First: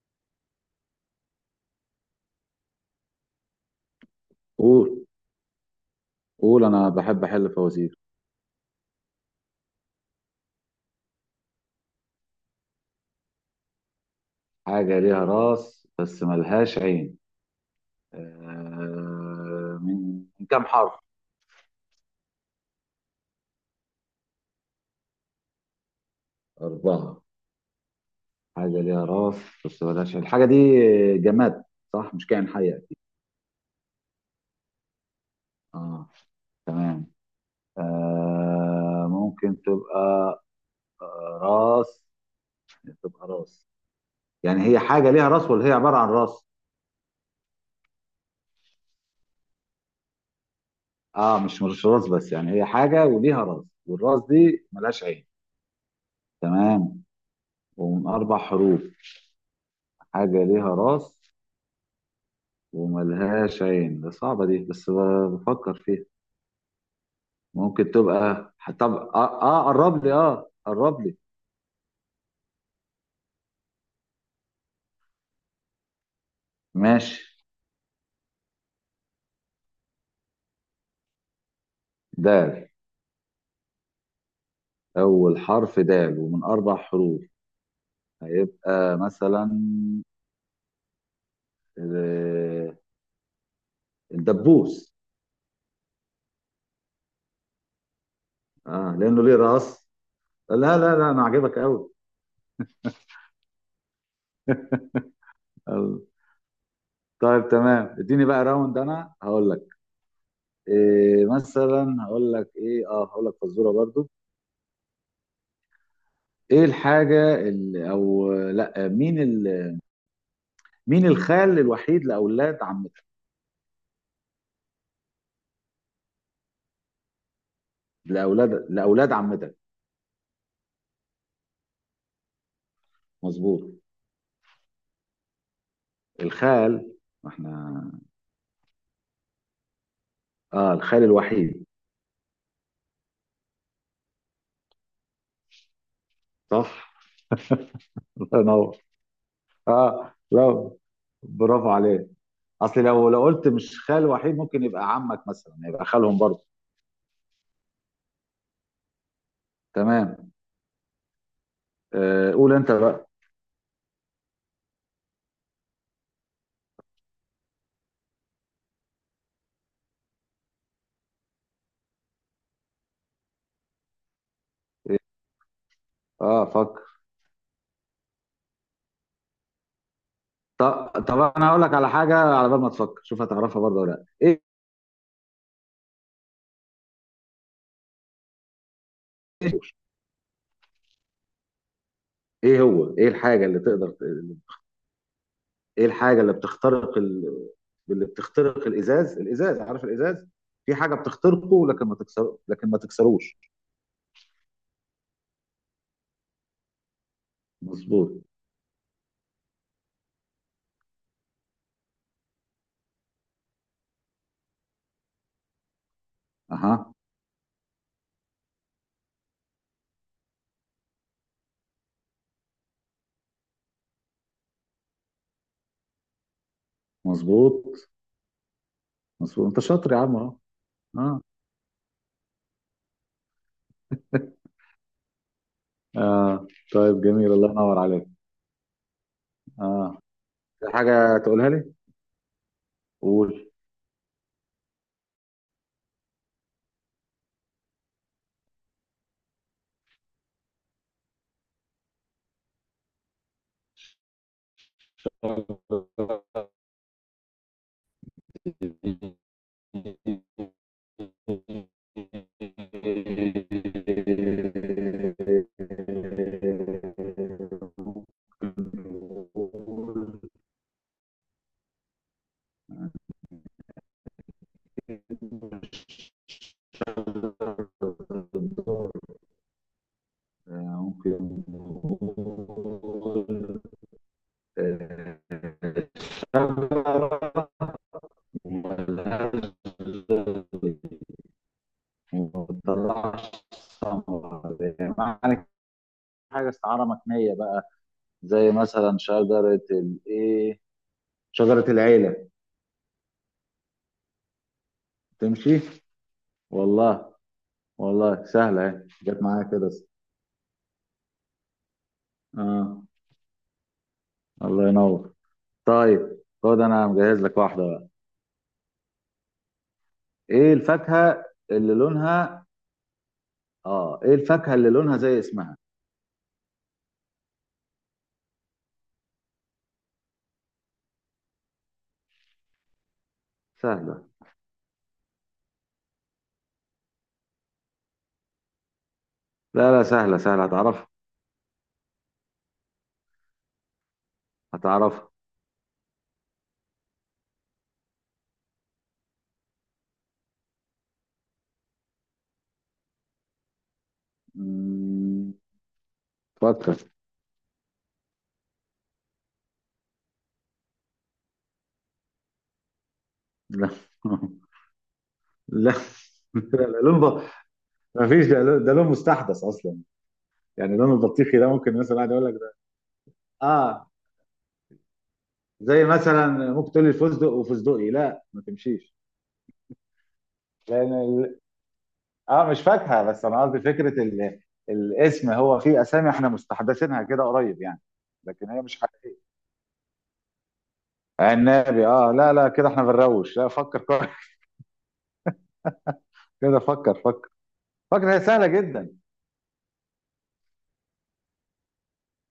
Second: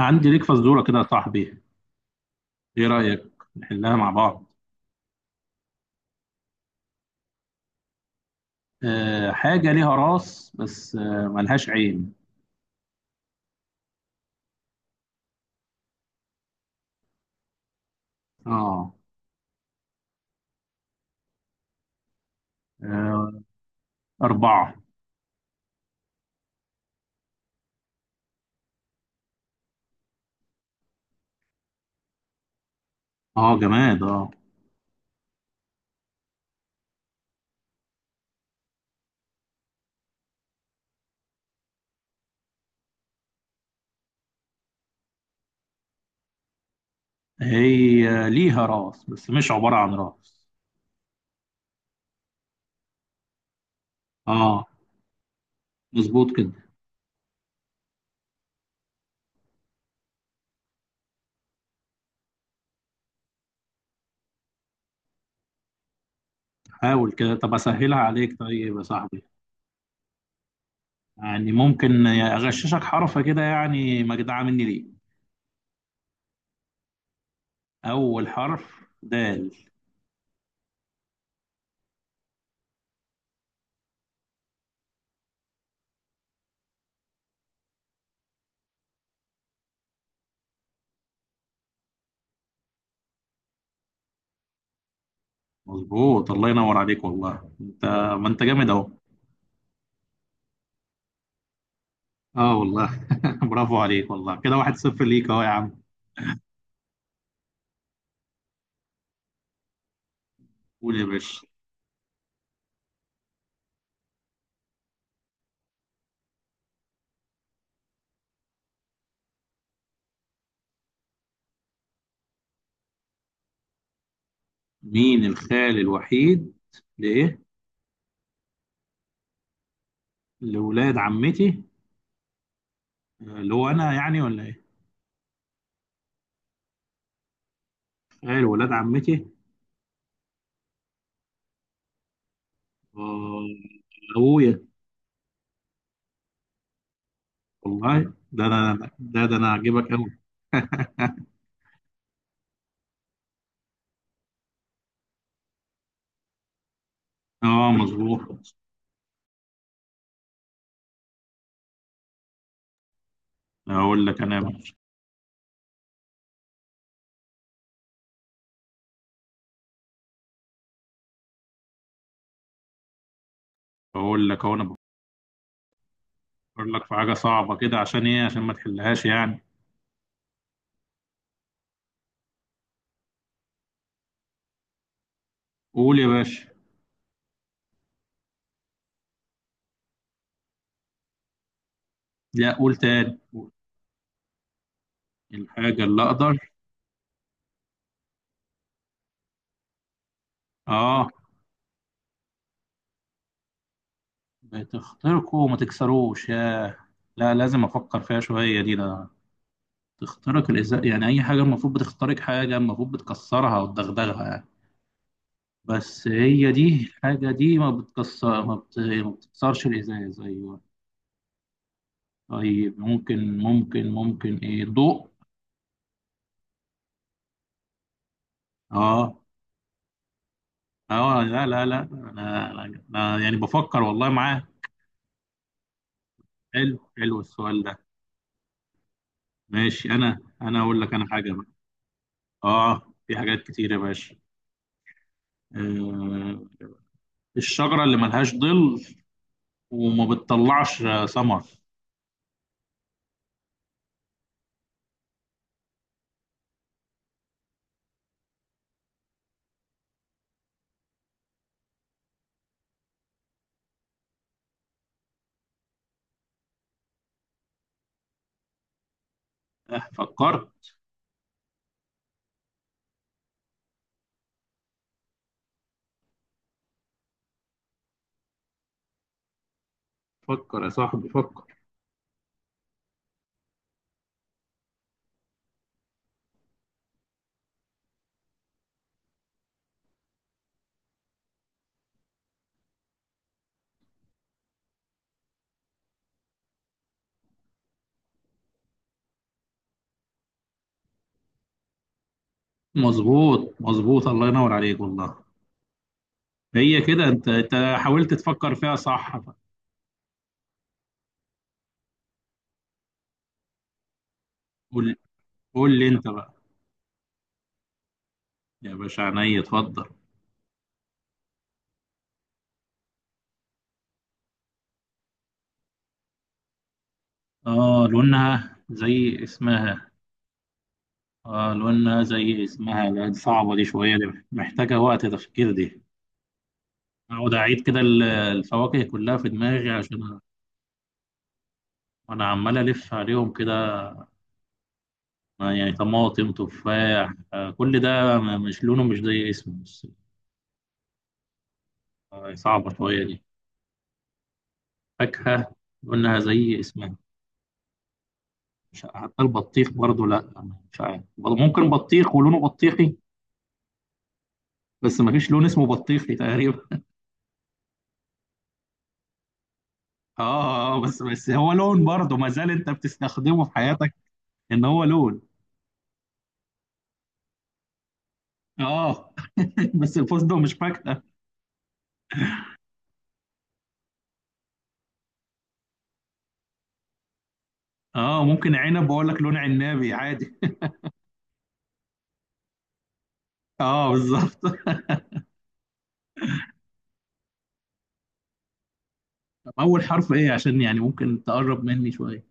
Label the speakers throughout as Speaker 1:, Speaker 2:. Speaker 1: عندي ليك فزورة كده يا صاحبي. ايه رأيك؟ نحلها مع بعض.
Speaker 2: قول قول، انا بحب احل فوازير.
Speaker 1: أه، حاجة ليها راس بس ملهاش عين.
Speaker 2: حاجه ليها راس بس ملهاش عين.
Speaker 1: اه،
Speaker 2: من كام حرف؟
Speaker 1: آه، أربعة.
Speaker 2: اربعه. حاجه ليها راس بس ملهاش عين. الحاجه دي جماد، صح؟ مش كائن حي اكيد.
Speaker 1: اه، جماد، اه.
Speaker 2: اه. تمام. آه ممكن تبقى آه، راس تبقى راس. يعني هي حاجه ليها راس، ولا هي عباره عن راس؟
Speaker 1: هي ليها راس بس مش عبارة عن راس.
Speaker 2: اه، مش راس، بس يعني هي حاجه وليها راس، والراس
Speaker 1: اه،
Speaker 2: دي ملهاش عين.
Speaker 1: مظبوط كده.
Speaker 2: تمام، ومن 4 حروف. حاجة ليها راس وملهاش عين، ده صعبة دي، بس بفكر فيها.
Speaker 1: حاول كده، طب
Speaker 2: ممكن
Speaker 1: أسهلها عليك
Speaker 2: تبقى.
Speaker 1: طيب يا
Speaker 2: طب
Speaker 1: صاحبي.
Speaker 2: قرب لي، قرب لي.
Speaker 1: يعني ممكن أغششك حرف كده، يعني مجدعة مني ليه.
Speaker 2: ماشي.
Speaker 1: أول حرف دال.
Speaker 2: دال. أول حرف دال، ومن 4 حروف. هيبقى مثلا آه، الدبوس.
Speaker 1: مظبوط، الله ينور عليك والله انت. ما انت جامد اهو.
Speaker 2: اه، لأنه ليه راس. لا، لا، لا، أنا عاجبك أوي.
Speaker 1: اه والله برافو عليك والله، كده 1-0 ليك اهو يا عم.
Speaker 2: أوي. طيب، تمام، اديني بقى راوند، انا هقول لك.
Speaker 1: قول يا
Speaker 2: إيه
Speaker 1: باشا.
Speaker 2: مثلا هقول لك ايه اه هقول لك فزوره برضو. ايه الحاجة ال- او لا مين ال... مين الخال الوحيد لاولاد عمتك؟
Speaker 1: مين الخال الوحيد؟ لايه؟
Speaker 2: لاولاد عمتك.
Speaker 1: لولاد عمتي؟ آه، اللي
Speaker 2: مظبوط.
Speaker 1: هو انا يعني ولا ايه؟
Speaker 2: الخال. ما احنا.
Speaker 1: خال ولاد عمتي؟
Speaker 2: اه، الخال الوحيد.
Speaker 1: آه، ابويا.
Speaker 2: صح.
Speaker 1: والله
Speaker 2: الله
Speaker 1: ده
Speaker 2: ينور.
Speaker 1: انا، ده انا هجيبك
Speaker 2: اه،
Speaker 1: قوي.
Speaker 2: لا، برافو عليك. اصل لو قلت مش خال وحيد، ممكن يبقى عمك مثلا يبقى خالهم برضه.
Speaker 1: اه، مظبوط.
Speaker 2: تمام، قول انت بقى.
Speaker 1: اقول لك انا يا باشا. اقول لك اهو، انا بفكر
Speaker 2: اه،
Speaker 1: لك
Speaker 2: فكر.
Speaker 1: في حاجه صعبه كده، عشان ايه؟ عشان ما تحلهاش يعني.
Speaker 2: طب انا هقول لك على حاجه، على بال ما تفكر شوف هتعرفها برضه ولا لا ايه.
Speaker 1: قول يا باشا. لا،
Speaker 2: ايه
Speaker 1: قول
Speaker 2: هو ايه
Speaker 1: تاني،
Speaker 2: الحاجه
Speaker 1: قول.
Speaker 2: اللي تقدر.
Speaker 1: الحاجه
Speaker 2: ايه
Speaker 1: اللي
Speaker 2: الحاجه
Speaker 1: اقدر.
Speaker 2: اللي بتخترق الازاز، الازاز، عارف الازاز؟ في حاجه
Speaker 1: اه،
Speaker 2: بتخترقه، لكن ما تكسروش.
Speaker 1: بتخترقه وما تكسروش، ياه. لا، لازم افكر
Speaker 2: مظبوط.
Speaker 1: فيها شويه دي ده. تخترق الازاء، يعني اي حاجه المفروض بتخترق حاجه المفروض بتكسرها وتدغدغها يعني. بس هي دي،
Speaker 2: اها.
Speaker 1: الحاجه دي ما بتكسر، ما بتكسرش الازاز، ايوه. طيب ممكن ايه، ضوء.
Speaker 2: مظبوط،
Speaker 1: اه.
Speaker 2: مظبوط، انت شاطر يا عم اهو. اه،
Speaker 1: اه، لا لا لا، أنا يعني بفكر والله معاه.
Speaker 2: اه.
Speaker 1: حلو
Speaker 2: طيب
Speaker 1: حلو
Speaker 2: جميل، الله
Speaker 1: السؤال ده.
Speaker 2: ينور عليك.
Speaker 1: ماشي،
Speaker 2: اه،
Speaker 1: انا
Speaker 2: في
Speaker 1: اقول لك انا
Speaker 2: حاجه
Speaker 1: حاجه بقى.
Speaker 2: تقولها لي؟
Speaker 1: اه، في حاجات
Speaker 2: قول.
Speaker 1: كتير يا باشا. آه، الشجرة اللي ملهاش ظل وما بتطلعش ثمر. أه، فكرت. فكر يا صاحبي، فكر.
Speaker 2: معنى حاجه استعاره مكنيه بقى. زي مثلا شجرة الايه. شجرة العيلة.
Speaker 1: مظبوط مظبوط، الله ينور عليك والله.
Speaker 2: تمشي؟
Speaker 1: هي
Speaker 2: والله.
Speaker 1: كده انت حاولت
Speaker 2: والله
Speaker 1: تفكر
Speaker 2: سهلة
Speaker 1: فيها
Speaker 2: اهي،
Speaker 1: صح
Speaker 2: جت
Speaker 1: بقى.
Speaker 2: معايا كده. اه، الله
Speaker 1: قول،
Speaker 2: ينور.
Speaker 1: قول لي انت
Speaker 2: طيب
Speaker 1: بقى.
Speaker 2: خد، انا مجهز لك واحدة بقى.
Speaker 1: يا باشا عينيا، اتفضل.
Speaker 2: ايه الفاكهة اللي لونها اه، ايه الفاكهة اللي لونها زي اسمها؟
Speaker 1: اه، لونها زي اسمها. اه، لونها زي اسمها، لا دي صعبة دي شوية،
Speaker 2: سهلة.
Speaker 1: دي محتاجة وقت تفكير دي. اقعد اعيد كده الفواكه كلها في دماغي
Speaker 2: لا، لا، سهلة
Speaker 1: عشان.
Speaker 2: سهلة، هتعرفها
Speaker 1: انا عمال الف عليهم كده.
Speaker 2: هتعرفها.
Speaker 1: آه، يعني طماطم تفاح، كل ده. مش لونه مش زي اسمه بس. آه، صعبة شوية دي.
Speaker 2: مم.
Speaker 1: فاكهة قلناها زي
Speaker 2: فكر.
Speaker 1: اسمها. مش حتى البطيخ برضو، لا. مش عارف برضو، ممكن بطيخ ولونه بطيخي.
Speaker 2: لا
Speaker 1: بس ما فيش لون اسمه
Speaker 2: لا
Speaker 1: بطيخي
Speaker 2: لا،
Speaker 1: تقريبا.
Speaker 2: لا، لون ما فيش، ده لون، ده لون مستحدث اصلا.
Speaker 1: اه،
Speaker 2: يعني
Speaker 1: آه،
Speaker 2: لون
Speaker 1: بس
Speaker 2: البطيخي ده،
Speaker 1: هو
Speaker 2: ممكن
Speaker 1: لون
Speaker 2: مثلا واحد
Speaker 1: برضو
Speaker 2: يقول
Speaker 1: ما
Speaker 2: لك
Speaker 1: زال
Speaker 2: ده.
Speaker 1: انت بتستخدمه في
Speaker 2: اه.
Speaker 1: حياتك. ان هو لون.
Speaker 2: زي مثلا. ممكن تقول لي الفستق وفستقي، لا، ما تمشيش.
Speaker 1: اه. بس الفستق مش
Speaker 2: لان
Speaker 1: فاكهة.
Speaker 2: اه، مش فاكهه، بس انا قصدي فكره الاسم، هو في اسامي احنا مستحدثينها كده قريب يعني.
Speaker 1: اه،
Speaker 2: لكن
Speaker 1: ممكن
Speaker 2: هي مش
Speaker 1: عنب
Speaker 2: حاجه.
Speaker 1: واقول لك لون عنابي عادي.
Speaker 2: عنابي. اه، لا، لا، كده احنا بنروش، لا، فكر
Speaker 1: اه
Speaker 2: كويس.
Speaker 1: بالظبط.
Speaker 2: كده فكر، فكر. فكر، هي سهله جدا.
Speaker 1: طب اول حرف ايه؟ عشان يعني ممكن تقرب مني شوية.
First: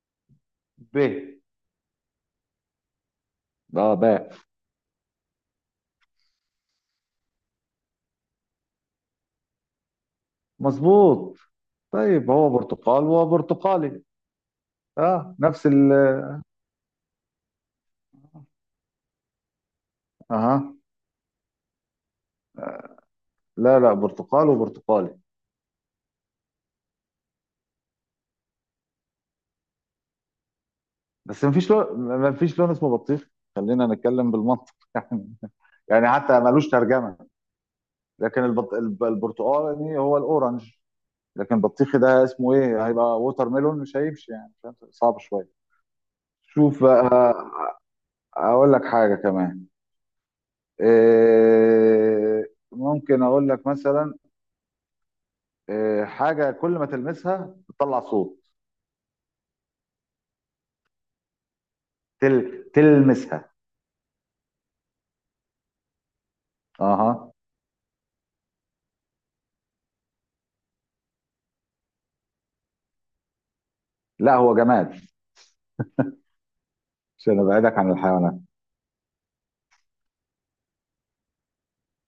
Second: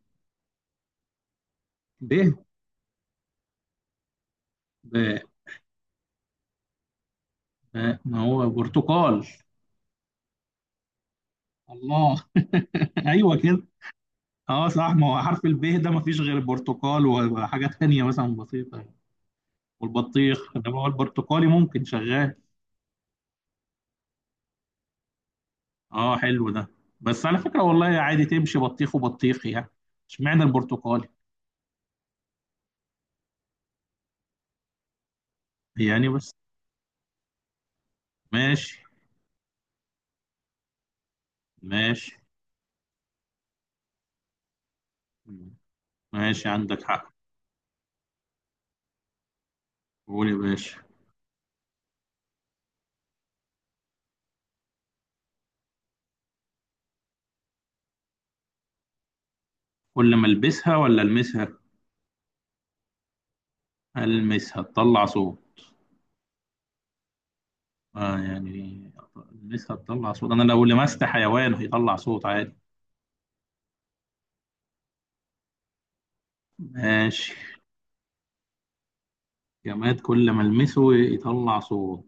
Speaker 2: ب.
Speaker 1: ب.
Speaker 2: اه، باء.
Speaker 1: ب- ما هو برتقال.
Speaker 2: مظبوط.
Speaker 1: الله.
Speaker 2: طيب، هو برتقال وهو
Speaker 1: ايوه كده.
Speaker 2: برتقالي.
Speaker 1: اه صح، ما هو
Speaker 2: اه،
Speaker 1: حرف
Speaker 2: نفس
Speaker 1: الب ده
Speaker 2: ال.
Speaker 1: ما فيش غير البرتقال وحاجة تانية مثلا بسيطة. والبطيخ
Speaker 2: اها.
Speaker 1: انما هو البرتقالي ممكن شغال.
Speaker 2: لا، لا، برتقال وبرتقالي.
Speaker 1: اه، حلو ده. بس على فكرة والله عادي تمشي بطيخ وبطيخ يعني. اشمعنى البرتقالي؟
Speaker 2: بس مفيش لون، مفيش لون اسمه بطيخ. خلينا نتكلم بالمنطق. يعني
Speaker 1: يعني بس.
Speaker 2: حتى ملوش ترجمه. لكن
Speaker 1: ماشي
Speaker 2: البرتقالي هو الاورنج. لكن البطيخي
Speaker 1: ماشي
Speaker 2: ده اسمه ايه، هيبقى ووتر ميلون، مش هيمشي يعني، فاهم؟ صعب شويه.
Speaker 1: ماشي، عندك
Speaker 2: شوف
Speaker 1: حق.
Speaker 2: بقى. اقول لك حاجه كمان.
Speaker 1: قول يا باشا.
Speaker 2: إيه، ممكن اقول لك مثلا. إيه حاجه كل ما تلمسها بتطلع صوت؟
Speaker 1: كل ما البسها ولا المسها؟
Speaker 2: تلمسها.
Speaker 1: المسها تطلع صوت.
Speaker 2: اها.
Speaker 1: اه يعني، لسه هتطلع صوت؟ انا لو لمست حيوان هيطلع صوت عادي.
Speaker 2: لا، هو جماد.
Speaker 1: ماشي.
Speaker 2: عشان ابعدك عن الحيوانات.
Speaker 1: جماد كل ما المسه يطلع صوت.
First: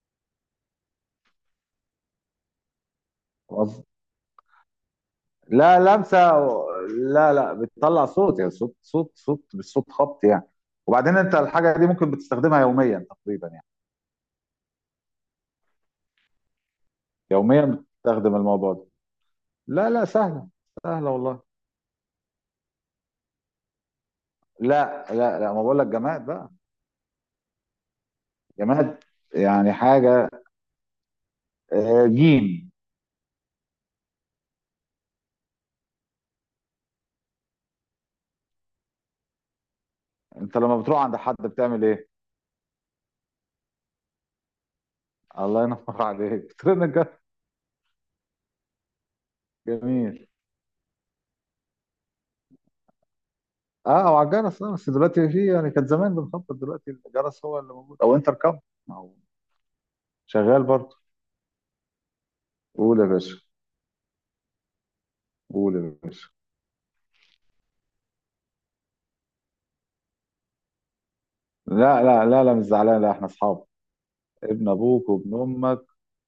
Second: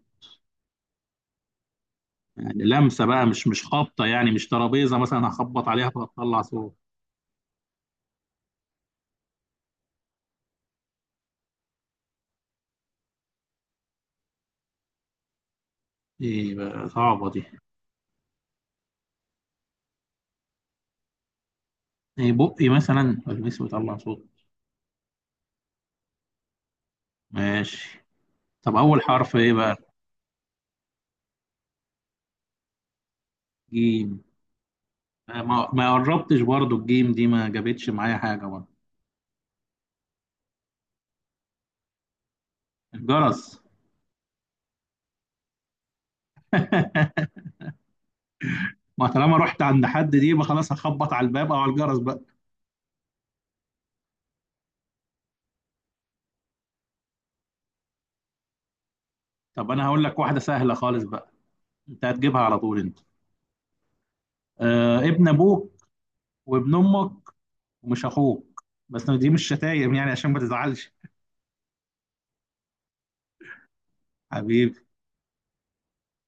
Speaker 1: يعني لمسه بقى، مش خبطه يعني، مش ترابيزه مثلا هخبط
Speaker 2: لا،
Speaker 1: عليها
Speaker 2: لمسه
Speaker 1: فتطلع صوت.
Speaker 2: لا، لا، بتطلع صوت، يعني صوت، صوت، صوت، مش صوت خبط يعني. وبعدين انت الحاجه دي ممكن بتستخدمها يوميا تقريبا يعني.
Speaker 1: ايه بقى صعبه دي.
Speaker 2: يوميا بتستخدم الموضوع ده. لا، لا، سهله. سهله والله.
Speaker 1: ايه بقي مثلا المسه يطلع صوت؟
Speaker 2: لا، لا، لا، ما بقول لك جماد بقى.
Speaker 1: ماشي. طب
Speaker 2: جماد.
Speaker 1: اول حرف ايه
Speaker 2: يعني
Speaker 1: بقى؟
Speaker 2: حاجه، جيم.
Speaker 1: جيم. آه، ما قربتش برضو، الجيم دي ما جابتش معايا حاجه برضو.
Speaker 2: انت لما بتروح عند حد بتعمل ايه؟
Speaker 1: الجرس.
Speaker 2: الله ينور عليك، بترن الجرس.
Speaker 1: ما طالما رحت عند حد دي
Speaker 2: جميل.
Speaker 1: يبقى خلاص هخبط على الباب او على الجرس بقى.
Speaker 2: اه، او على الجرس، بس دلوقتي في يعني كان زمان بنخبط، دلوقتي الجرس هو اللي موجود او انتركم. ما هو.
Speaker 1: طب انا هقول لك واحده
Speaker 2: شغال
Speaker 1: سهله
Speaker 2: برضه.
Speaker 1: خالص بقى. انت هتجيبها على طول انت.
Speaker 2: قول يا باشا.
Speaker 1: آه، ابن ابوك،
Speaker 2: قول يا باشا.
Speaker 1: وابن امك، ومش اخوك. بس دي مش شتايم يعني عشان ما تزعلش.
Speaker 2: لا، لا، لا، لا، مش زعلان، لا، احنا اصحاب. ابن
Speaker 1: حبيبي.
Speaker 2: ابوك وابن امك.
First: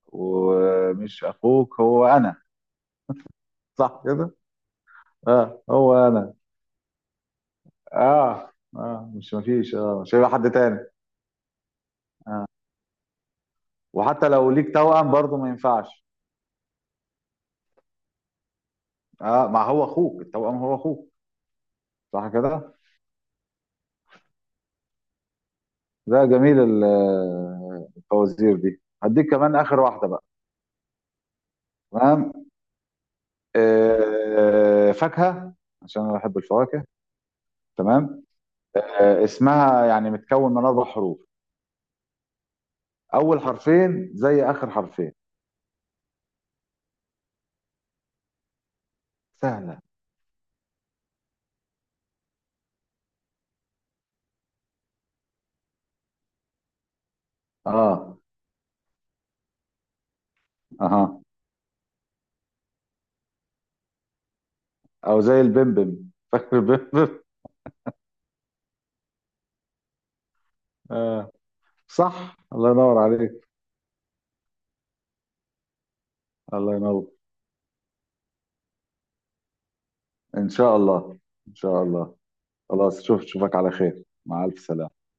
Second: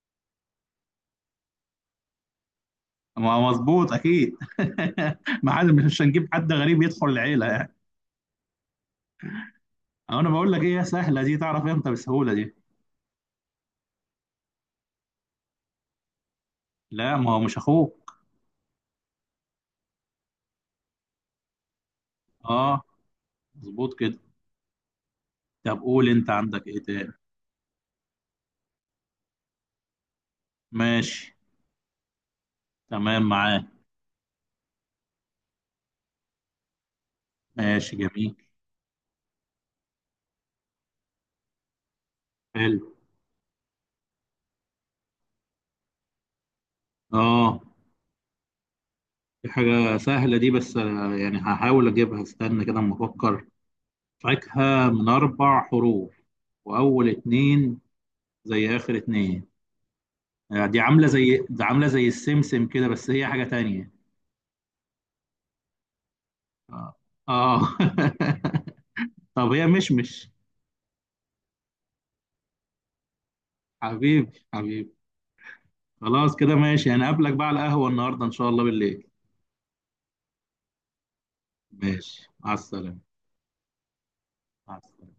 Speaker 2: ومش اخوك، هو انا.
Speaker 1: ما هو مظبوط
Speaker 2: صح كده.
Speaker 1: اكيد. ما
Speaker 2: اه،
Speaker 1: حد
Speaker 2: هو
Speaker 1: مش هنجيب
Speaker 2: انا.
Speaker 1: حد غريب يدخل العيله يعني.
Speaker 2: اه، اه، مش مفيش اه مش
Speaker 1: أو انا
Speaker 2: هيبقى حد
Speaker 1: بقول لك
Speaker 2: تاني.
Speaker 1: ايه سهله دي، تعرف امتى بسهوله دي.
Speaker 2: وحتى لو ليك توأم برضه ما ينفعش.
Speaker 1: لا، ما هو مش اخوك.
Speaker 2: اه، ما هو اخوك التوأم هو اخوك. صح كده.
Speaker 1: اه، مظبوط كده. طب قول
Speaker 2: ده
Speaker 1: انت،
Speaker 2: جميل
Speaker 1: عندك ايه تاني؟
Speaker 2: الفوازير دي هديك كمان اخر واحده بقى.
Speaker 1: ماشي.
Speaker 2: تمام.
Speaker 1: تمام معاه.
Speaker 2: فاكهه. عشان انا بحب الفواكه.
Speaker 1: ماشي
Speaker 2: تمام.
Speaker 1: جميل.
Speaker 2: اسمها يعني متكون من 4 حروف.
Speaker 1: حلو.
Speaker 2: اول حرفين زي اخر حرفين.
Speaker 1: اه، دي
Speaker 2: سهله.
Speaker 1: حاجه سهله دي، بس آه، يعني هحاول اجيبها، استنى كده اما افكر. فاكهة من أربع حروف، وأول اتنين
Speaker 2: اه.
Speaker 1: زي آخر اتنين. آه، دي عاملة
Speaker 2: اها.
Speaker 1: زي السمسم كده بس هي حاجة تانية.
Speaker 2: او زي البمبم، فاكر
Speaker 1: آه،
Speaker 2: البمبم؟
Speaker 1: آه. طب هي مشمش.
Speaker 2: آه. صح، الله ينور عليك.
Speaker 1: حبيبي حبيبي. خلاص كده
Speaker 2: الله
Speaker 1: ماشي،
Speaker 2: ينور.
Speaker 1: هنقابلك بقى على القهوة النهاردة إن شاء الله بالليل.
Speaker 2: ان شاء الله. ان شاء الله.
Speaker 1: ماشي، مع السلامة.
Speaker 2: خلاص، شوفك على خير، مع الف
Speaker 1: مع
Speaker 2: سلامه.
Speaker 1: السلامة.